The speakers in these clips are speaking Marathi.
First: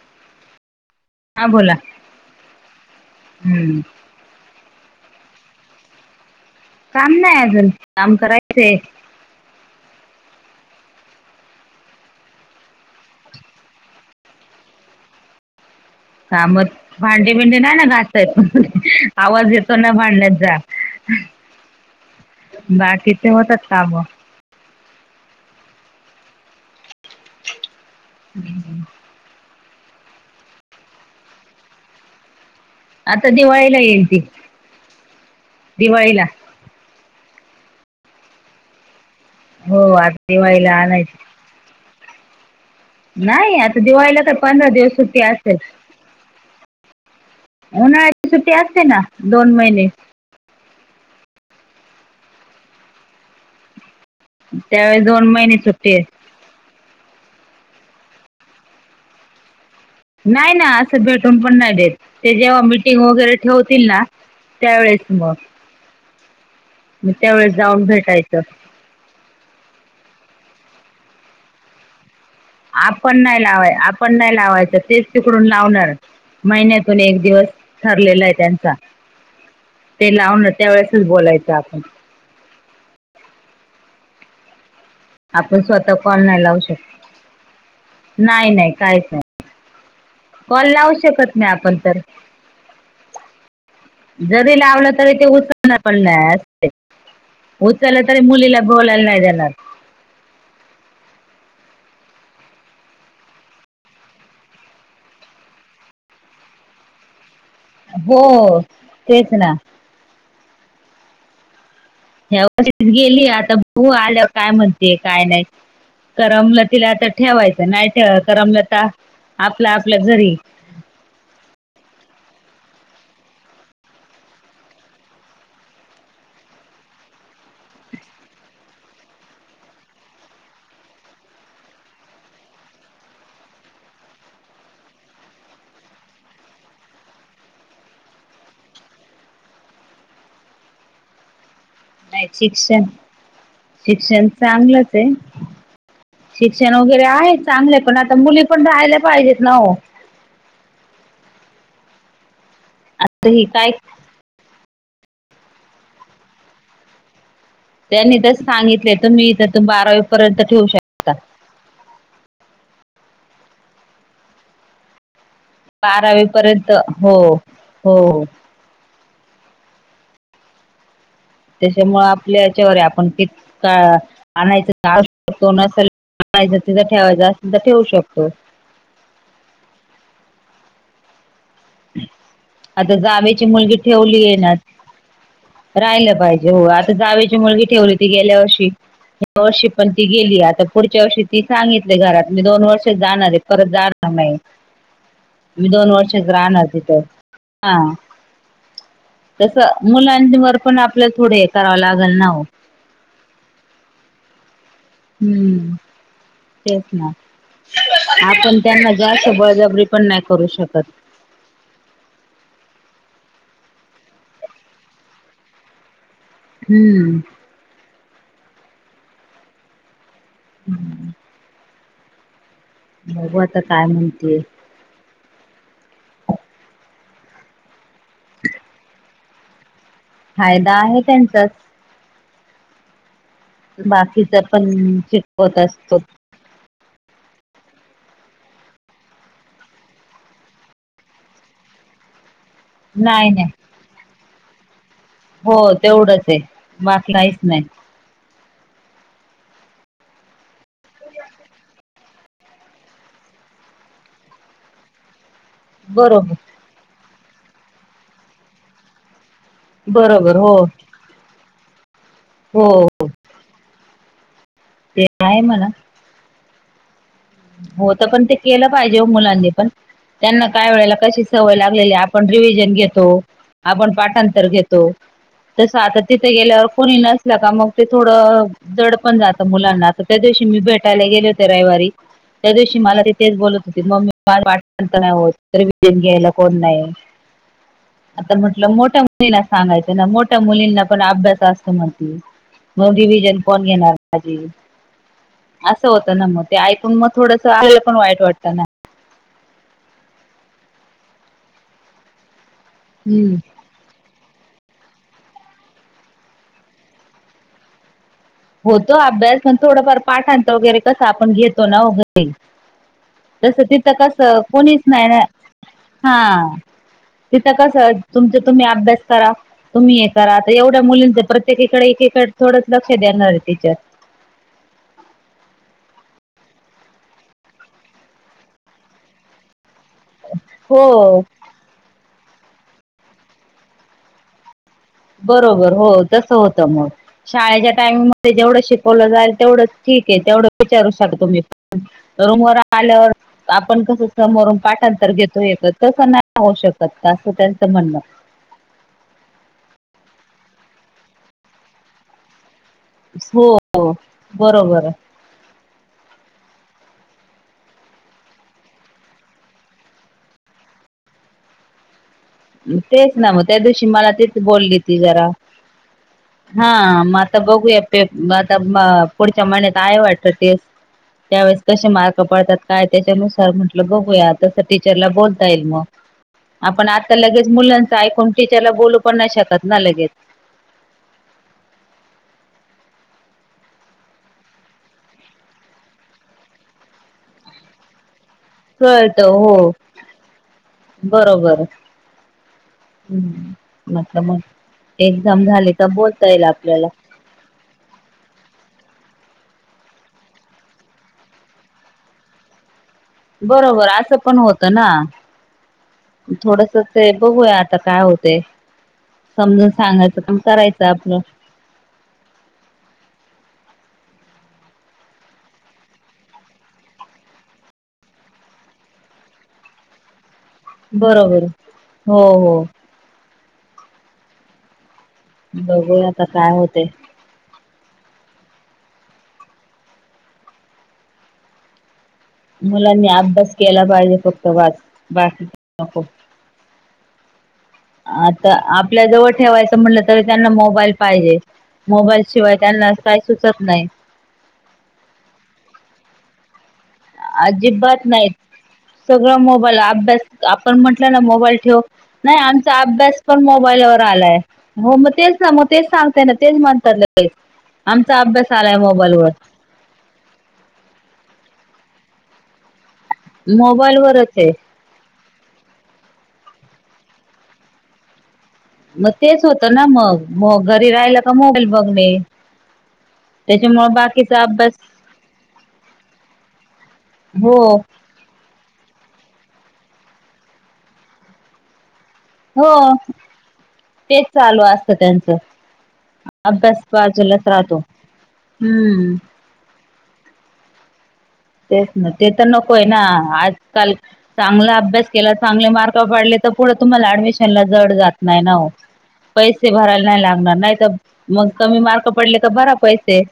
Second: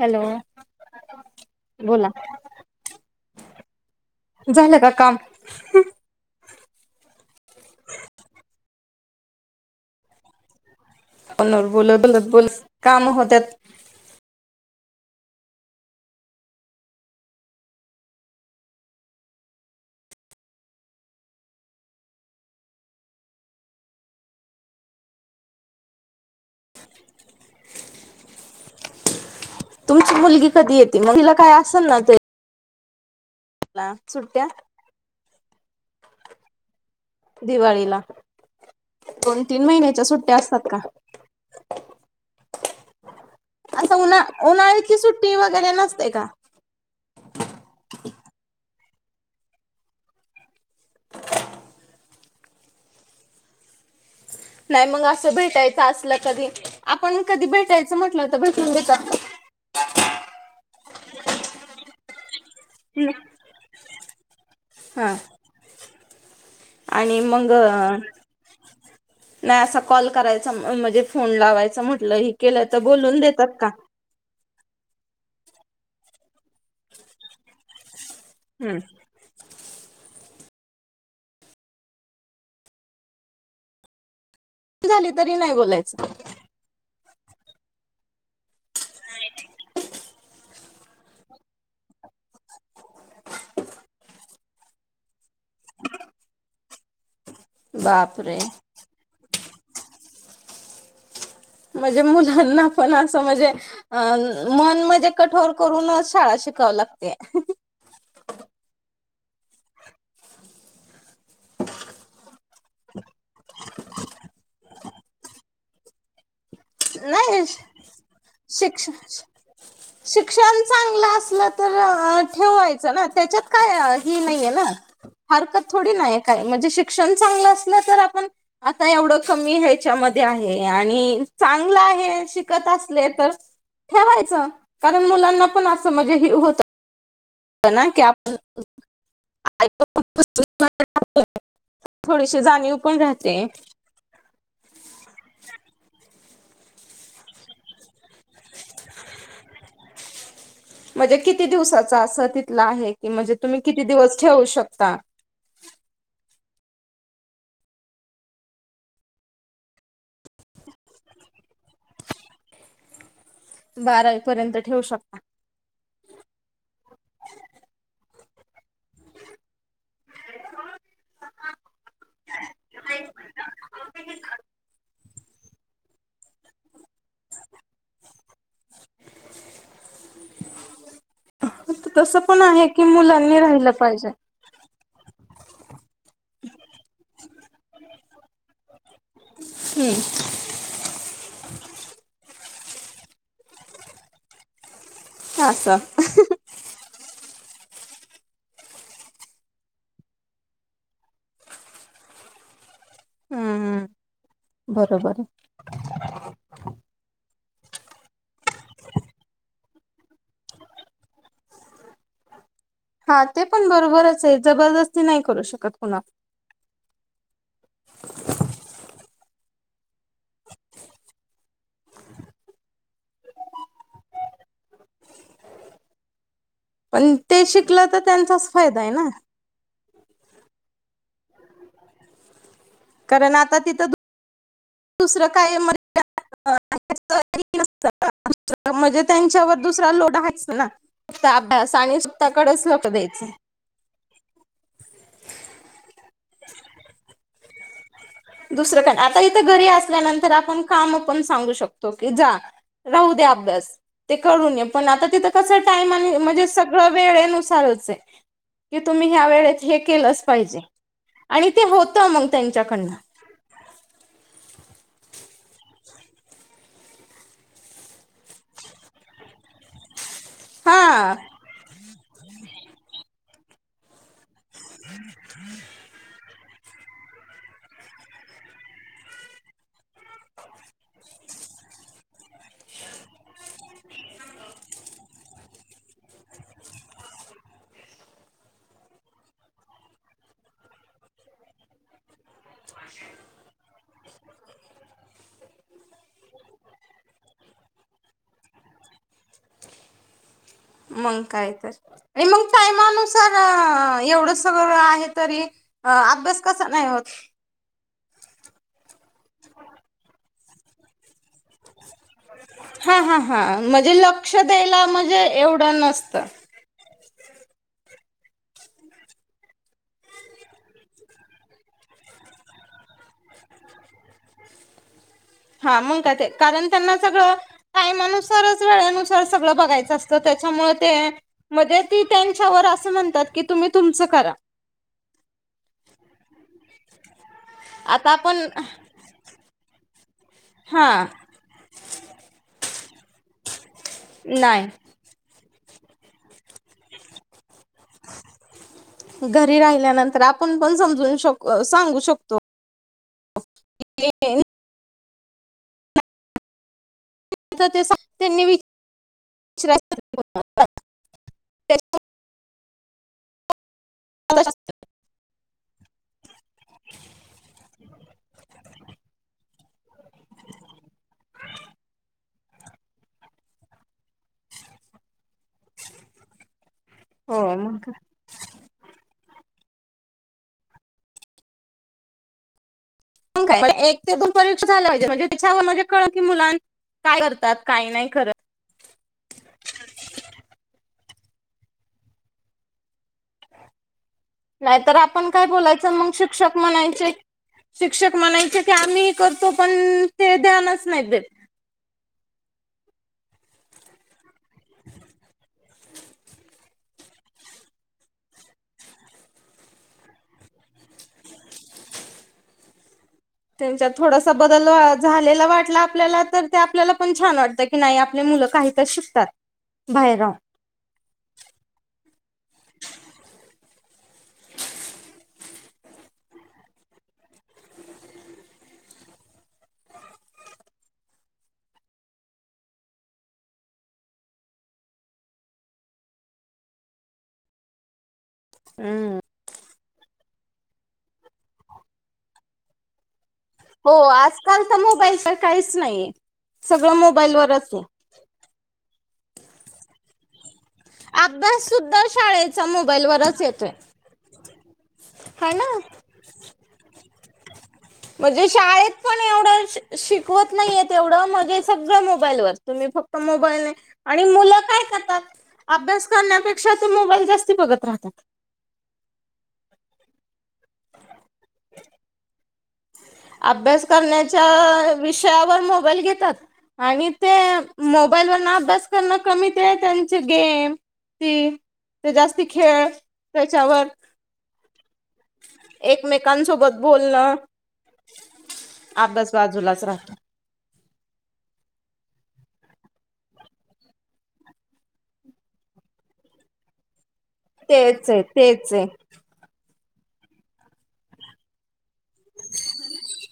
हॅलो बोला हम्म झालं का काम काम नाही अजून काम करायचंय फोन वर बोलत बोलत बोलत काम होत्यात. काम भांडी बिंडी नाय ना घासता येत आवाज येतो ना भांड्यांचा बाकीचे होतात काम [unintelligible] तुमची मुलगी कधी येते म तिला काय असेल ना ते आता दिवाळीला येईल ती सुट्ट्या दिवाळीला दिवाळीला दोन तीन हो महिन्याच्या आता सुट्ट्या असतात दिवाळीला का आणायची [inaudible] नाही, आता असं उन्हा दिवाळीला तर पंधरा दिवस उन्हाळ्याची सुट्टी असेल. वगैरे नसते का उन्हाळ्याची सुट्टी असते ना, दोन महिने. नाही मग त्यावेळेस दोन असं महिने भेटायचं सुट्टी आहे असलं कधी, आपण कधी भेटायचं म्हटलं तर भेटून देतात का? नाही ना, असं भेटून पण नाही देत. ते जेव्हा मी टिंग वगैरे ठेवतील ना, त्यावेेळेस हा मग. मग आणि मंग त्यावेळेस जाऊन भेटायचं नाही असा कॉल करायचा, म म्हणजे फोन लावायचं म्हटलं हे केलं तर बोलून आपण नाही देतात का? लावाय आपण नाही लावायचं, तेच तिकडून लावणार. महिन्यातून एक दिवस ठरलेला आहे त्यांचा. हम्म ते लावणार त्या वेळेसच बोलायचं आपण. झाली तरी नाही आपण स्वतः बोलायचं कॉल नाही लावू शकत? नाही नाही काहीच नाही. कॉल लावू शकत नाही आपण तर. जरी लावलं, तरी ते उचलणार पण नाय. उचलल तरी बापरे मुलीला बोलायला नाही देणार. म्हणजे म मुलांना पण असं म्हणजे अ मन म्हणजे कठोर करूनच शाळा शिकाव लागते. हो तेच ना. यावर्षीच गेली, आता बघू आल्यावर काय म्हणते काय नाही करमलं तिला आता नाही ठेवायचं. नाही ठेवा करमलं तर शिक्ष आपलं आपल्या घरी. शिक्षण चांगलं असलं तर अ ठेवायचं ना, त्याच्यात काय हे नाहीये ना. हरकत थोडी ना आहे काय. म्हणजे शिक्षण चांगलं असलं तर आपण आता एवढं कमी ह्याच्यामधे आहे आणि चांगलं आहे, शिकत असले तर ठेवायचं, कारण मुलांना पण असं म्हणजे हे होत तना ना की आप [unintelligible] नाही थोडीशी जाणीव शिक्षण पण राहते. शिक्षण चांगलंच आहे. शिक्षण वगैरे आहे, चांगल आहे. पण आता मुली पण राहायला पाहिजेत ना ओ. म्हणजे किती दिवसाचा असं तिथलं आहे? की तर म्हणजे ही तुम्ही काय किती दिवस ठेवू शकता? त्यांनी तर सांगितलय तुम्ही इथं तर बारावीपर्यंत ठेवू शक बारावी पर्यंत ठेवू शकता. बारावी पर्यंत, हो हो. त्याच्यामूळ आपल्या याच्यावर आहे. आपण कीत का आणायचं का तो नसल आणायचं, तिथं ठेवायच असेल तर ठेऊ शकतो. [inaudible] तसं पण आहे की आता मुलांनी जावेची राहिला मुलगी पाहिजे. [unintelligible] राहिलं पाहिजे, हो आता जावेची मुलगी ठेवली ती गेल्या वर्षी या वर्षी पण ती हम्म गेली. आता पुढच्या वर्षी ती सांगितलय घरात, मी दोन वर्षच जाणार आहे. परत जाणार नाही. मी असं दोन वर्षच राहणार तिथं. हा. तस मुलांच्या वर पण आपल्या थोडे हे करावं लागल ना हो. हम् हम. हम्म. तेच ना, आपण त्यांना जास्त बळजबरी पण नाही करू शकत. हा, ते पण बरोबरच आहे. जबरदस्ती नाही करू शकत कुणा हम्म. हम्म. बघू आता काय म्हणतेय. पण ते शिकलं, तर त्यांचाच फायदाय ना. फायदा आहे त्यांचाच. कारण आत बाकीचं पण, शिकवत असतोत. [unintelligible] म्हणजे त्यांच्यावर दुसरा लोड आहेच ना. फक्त अभ्यास आणि स्वतः कडेच लक्ष द्यायचं. नाही - नाही. हो, तेवढंचय. बाकी काहीच नाही. दुसरं का नाही. आता इथं घरी असल्यानंतर, आपण काम पण सांगू शकतो की, जा राहू द्या अभ्यास. ते करून येे. पण आता तिथं तसं टाईमानी, बरोबर म्हणजे सगळं वेळेनुसारचय. की तुम्ही ह्या वेळेत हे केलंच बरोबर हो पाहिजे. आणि ते होतं मग हो त्यांच्याकडनं. ते आहे मना. होतं, पण ते केलं पाहिजे ओ मुलांनी पण. त्यांना काय वेळेला हा कशी सवय लागलेली. आपण रिवीजन घेतो. आपण पाठांतर घेतो. तसं आता तिथं ते गेल्यावर कोणी नसलं का, मग ते थोडं जड पण जात मुलांना. आता त्या दिवशी मी, भेटायला गेले होते रविवारी. त्या दिवशी मला तिथेच बोलत होती. मम्मी, पाठांतर नाही होत. रिविजन घ्यायला कोण नाही. [inaudible] आता म्हटलं मोठ्या मुलींना सांगायचं ना. मोठ्या मुलींना पण अभ्यास असतो म्हटलं. मग रिव्हजन कोण घेणार माझी. असं होत ना मग. ते ऐक कून पण मग थोडंस, आईला पण वाईट वाटतं ना. मंग काय तर. अन् मग हम्म टायमानुसार एवढंस सगंळ आहे तरी. अभ्यास कसा नाही होत. होतो अभ्यास. पण थोडंफार पाठांतर वगैरे कसं, आपण घेतो ना ओ घरी. हा हा हा तसं तिथं म्हणजे लक्ष कसं, कोणीच द्यायला नाही ना. म्हणजे एवढं नसतं हा. तिथं कसं, तुमचा तुम्ही अभ्यास करा. तुम्ही हे करा. आता एवढ्या मुलींचं, प्रत्येकीकडे, एकीकड थोडंच लक्ष देणारय टीचर. हा मग काय ते. कारण त्यांना सगळं, टायमानुसारच वेळेनुसार, सगळं बघायचं असत. त त्याच्यामुळे हो ते. म्हणजे ती त्यांच्यावर असं म्हणतात की, तुम्ही तुमचं करा. बरोबर. हो, तसं होतं मग. शाळेच्या टाइमिंग आता मध्ये आपण जेवढं शिकवलं जाईल, तेवढंच ठीकय. तेवढं हा विचारू शक तुम्ही पण. रूम वर आल्यावर. आपण कसं, समोरून नाही पाठांत तर घेतो एकत्र. तसं नाही होऊ शकत का? असं त्यांचं म्हणणं. घरी राहिल्यानंतर, आपण पण समजून शक सांगू शकतो. हो. बरोबरय. त्यांनी विच [unintelligible] तेच ना मग. त्या दिवशी मला, तेच बोलली ती जरा. हा, मग आता बघूया. पेप आता पुढच्या महिन्यात आहे वाटतं टेस्ट. त्यावेेळेस कसे मार्क पडतात, काय. त्याच्यानुसार म्हटलं, बघूया. तसं टीचरला बोलता येईल मग. आपण आता लगेच हो मग मुलांच ऐकून. टीचरला बोलू पण नाही शकत ना, लगेच. एक ते दोन परीक्षा झाल्या म्हणजे, तिच्यावरून, म्हणजे कळल की, मुलां काय करतात काही नाही करत कळत हो बरोबर ह् म नाहीतर नसल्यामुळे आपण एक्झाम काय झाली तर बोलायचं मग बोलता येईल, शिक्षक आपल्याला म्हणायचे शिक्षक म्हणायचे की आम्ही करतो पण ते ध्यानच नाहीत देत बरोबर असं पण होतं ना, थोडस ते बघूया, आता काय होतय. समजून सांगायचं पण करायचं आपलं त्यांच्यात थोडासा बदल झालेला वाटला, आपल्याला तर ते आपल्याला पण छान वाटत. की नाही आपले मुलं काहीत शिकतात बाहेर राहून, बरोबर हो, हो बघूया आता काय होतय. मुलांनी अभ्यास केला पाहिजे फक्त, बास बाकी नको. आता आपल्या हम्म. जवळ ठेवायचं म्हटलं तर, तरी त्यांना मोबाईल पाहिजे, मोबाईल शिवाय त्यांना काही सुचत नाही. हो आजकाल तर मोबाईल तर काहीच नाही. सगळ मोबा अजिबात नाहीत, सगळं मोबाईल अभ्यास आपण म्हटलं ना मोबाईल अभ्यास ठेव. सुद्धा नाही शाळेचा आमचा अभ्यास मोबाईलवरच पण येतोय. मोबाईलवर आलाय. हो मग तेच सां हाय मग ना. तेच सांगताय ना तेच म्हणतात. आमचा म्हणजे अभ्यास आलाय शाळेत पण मोबाईलवर एवढं शि- शिकवत नाहीय एवढं म्हणजे सगळं मोबाईल वर तुम्ही फक्त मोबाईलने मोबाईलवरच आहे मुलं करतात. अभ्यास करण्यापेक्षा, तो मोबाईल जास्त बाघत राहतात. मग तेच होतं ना मग मग घरी राहिलं का? मोबाईल बघणे, अभ्यास त्याच्यामुळे बाकीचा अभ्यास करण्याच्या विषयावर मोबाईल घेतात, आणि ते हो मोबाईलवरन अभ्यास करणं कमी ते आहे त्यांचे गेम ती ते जास्ती हो खेळ त्याच्यावर तेच चालू असतं त्यांचं अभ्यास एकमेकांसोबत बोलणं, बाजूलाच राहतो हम्म अभ्यास बाजूलाच राहतो. तेच ना, ते तर नको हाय ना आजकाल चांगला अभ्यास केला चांगले मार्क पाडले तर पुढे तुम्हाला ऍडमिशन जड तेच जात आहे नाही. ना ओ तेच आहे पैसे भरावे नाही लागणार नाही तर, मग कमी मार्क पडले तर भरा पैसे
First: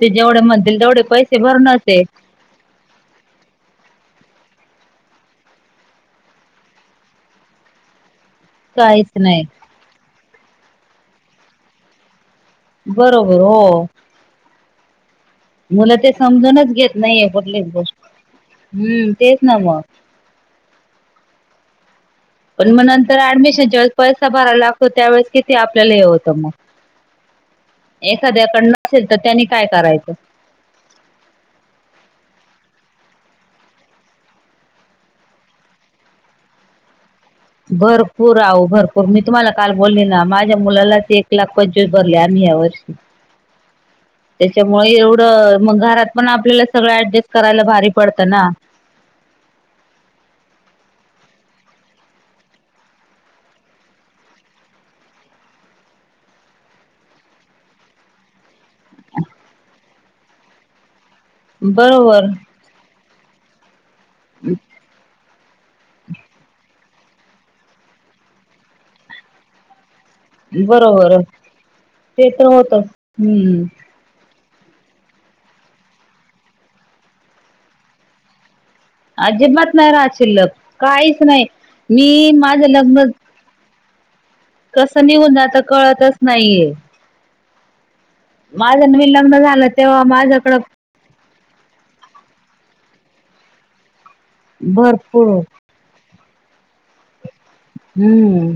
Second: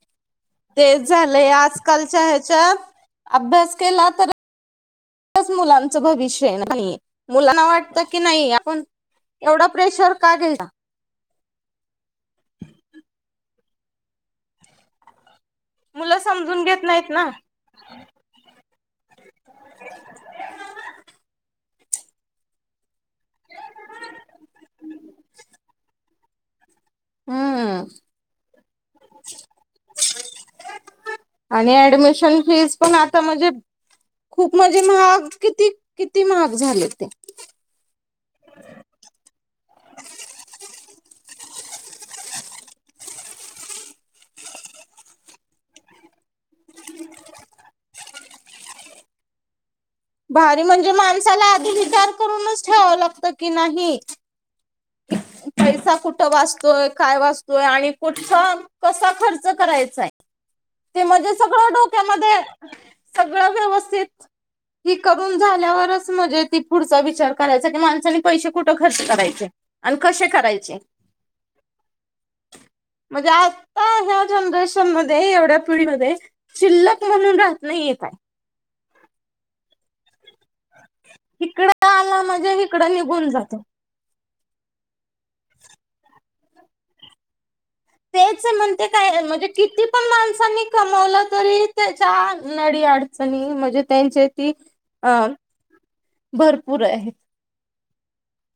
ते जेवढे म्हणतील. तेवढे पैसे भरनच आहे. च्यात अभ्यास केला तर, त्यातच मुलांचं भविष्य आहे मुलांना वाटतं की नाही, पण काहीच नाही एवढा प्रेशर का घ्यायला. बरोबर हो, मूल ते मुलं समजून समजूनवच घेत नाहीत ना नाहीे कुठलीच गोष्ट हम्म तेच ना मग, पण मग नंतर ऍडमिशन ज्या वेळेस पैसा भरायला लागतो. त्यावेेळेस किती आपल्याला हे होतं मगन हम्म एखाद्याकडं नसेल तर त्यानी काय करायचं? आणि ऍडमिशन फीजपण आता म्हणजे, खूप म्हणजे महाग किती-किती महाग झाले त्या भरपूर आहो भरपूर मी तुम्हाला काल बोलली ना, माझ्या मुलालाच एक लाख पंचवीस भरले आम्ही यावर्षी हं [inaudible] त्याच्यामुळे एवढं मग घरात पण आपल्याला सगळं ऍडजस्ट करायला भारी पडतं ना, भारी म्हणजे माणसाला आधी विचार करूनच ठेवावं लागत की नाही, पैसा कुठं वाचतोय? काय वाचतोय आणि कुठचा? कसा खर्च करायचा आहे ते म्हणजे बरोबर डोक्यामध्ये. सगळं व्यवस्थित. [inaudible] ही करून झाल्यावरच म्हणजे ती पुढचा विचार करायचा की माणसनी पैसे कुठं खर्च करायचे. आणि कसे करायचे बरोबर ते तर होतच म्हणजे हम्म आता ह्या. जनरेशन मध्ये एवढ्या पिढी म शिल्लक म्हणून राहत नाही येत आहे. अजिबात नाही राहत शिल्लक काहीच नाही इकडं मी आला म्हणजे माझं इकडं लग्न. निघून जातो. कसं निघून जातं कळतच नाहीये. तेच म्हणते माझं नवीन काय लग्न म्हणजे झालं किती तेव्हा पण माझ्याकडं माणसांनी कम. वल तरी त्याच्या नडी अडचणी म्हणजे त्यांचे ती अ. भरपूर भरपूर आहे. हम्म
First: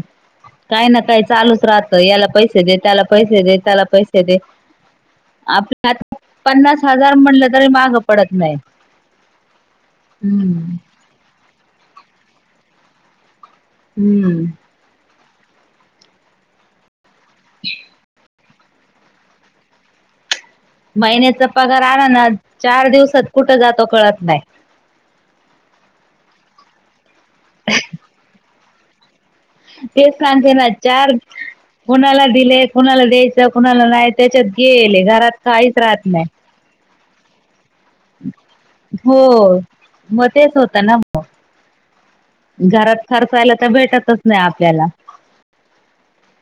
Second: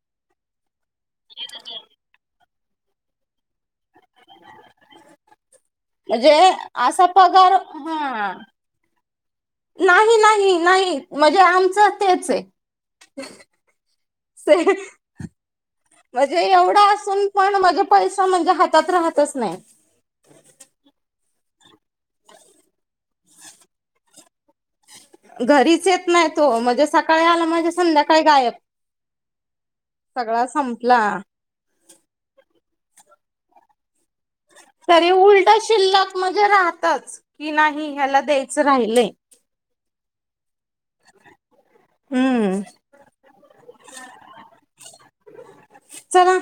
काय ना काय चालूच राहतं याला पैसे. त्याला पैसे दे त्याला पैसे दे आप. आ म्हणजे पन्नास असा हजार म्हटलं पगार तरी माघ पडत हा नाही. नाही नाही हम्म नाही म्हणजे आमचं तेच आहे. हम्म शेत म्हणजे एवढा असून. पण म्हणजे पैसा म्हणजे हातात राहतच नाही. महिन्याचा पगार आला ना चार दिवसात कुठं जातो कळत नाही. घरीच येत नाही तो म्हणजे सकाळी म्हणजे गायब. ते सगळा सांगते ना संपला चार कोणाला दिलेय कोणाला द्यायचं कुणाला नाहीयच. तरी उलट शिल्लक नाही म्हणजे राहतच की नाही. ह्याला द्यायचं राहिले हो मग तेच होत ना मग. हम्म घरात खर्चायला तर भेटतच नाही आपल्याला. चला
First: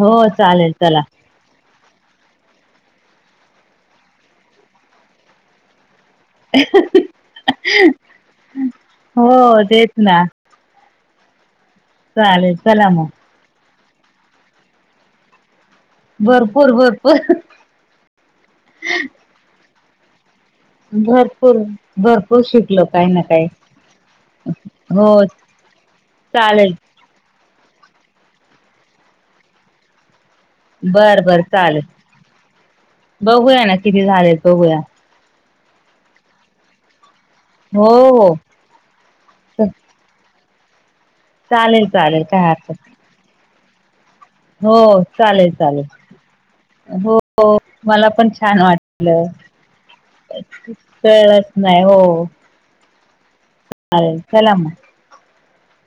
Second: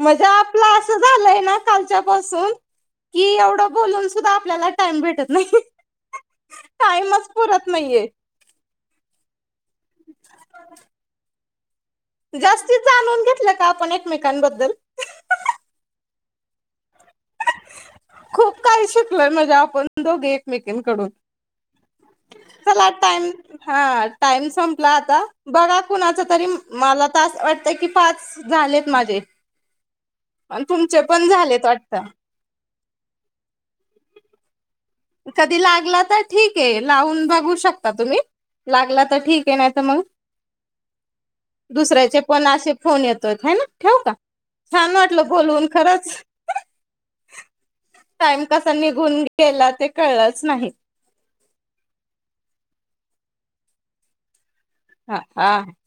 हो चालेल आपला असं चला झालंय ना. कालच्या पासून कि एवढ बोलून सुद्धा आपल्याला टाइम भेटत नाही. टाईमच पुरत नाहीये. हो तेच ना. चालेल जास्तीत चला मग जाणून घेतलं का आपण एकमेकांबद्दल. भरपूर भरपूर. खूप काही शिकलोय म्हणजे. आपण दोघे एकमेकांकडून. भरपूर भरपूर शिकल काही ना काही. हा टाइम संपला हो आता बघा कुणाच तरी चालेल मला. टास्क वाटतय की पाच झालेत माझे. अन तुमचे बर पण बर झालेत चालेल वाटत. बघूया ना किती झालेत बघूया. कधी लागला तर ठीक आहे लावून बघू हो शकता तुम्ही. हो लागला तर ठीक च- तर मग. चालेल दुसऱ्याचे चालेल काय पण असे हरकत फोन येतो ह ना ठेव का. हो छान वाटलं चालेल बोलवून चालेल. खरंच हो मला पण टाइम छान कसा निघून वाटलं. गेला ते कळलंच नाही कळत नाही हो. अ चलाम. हा हा.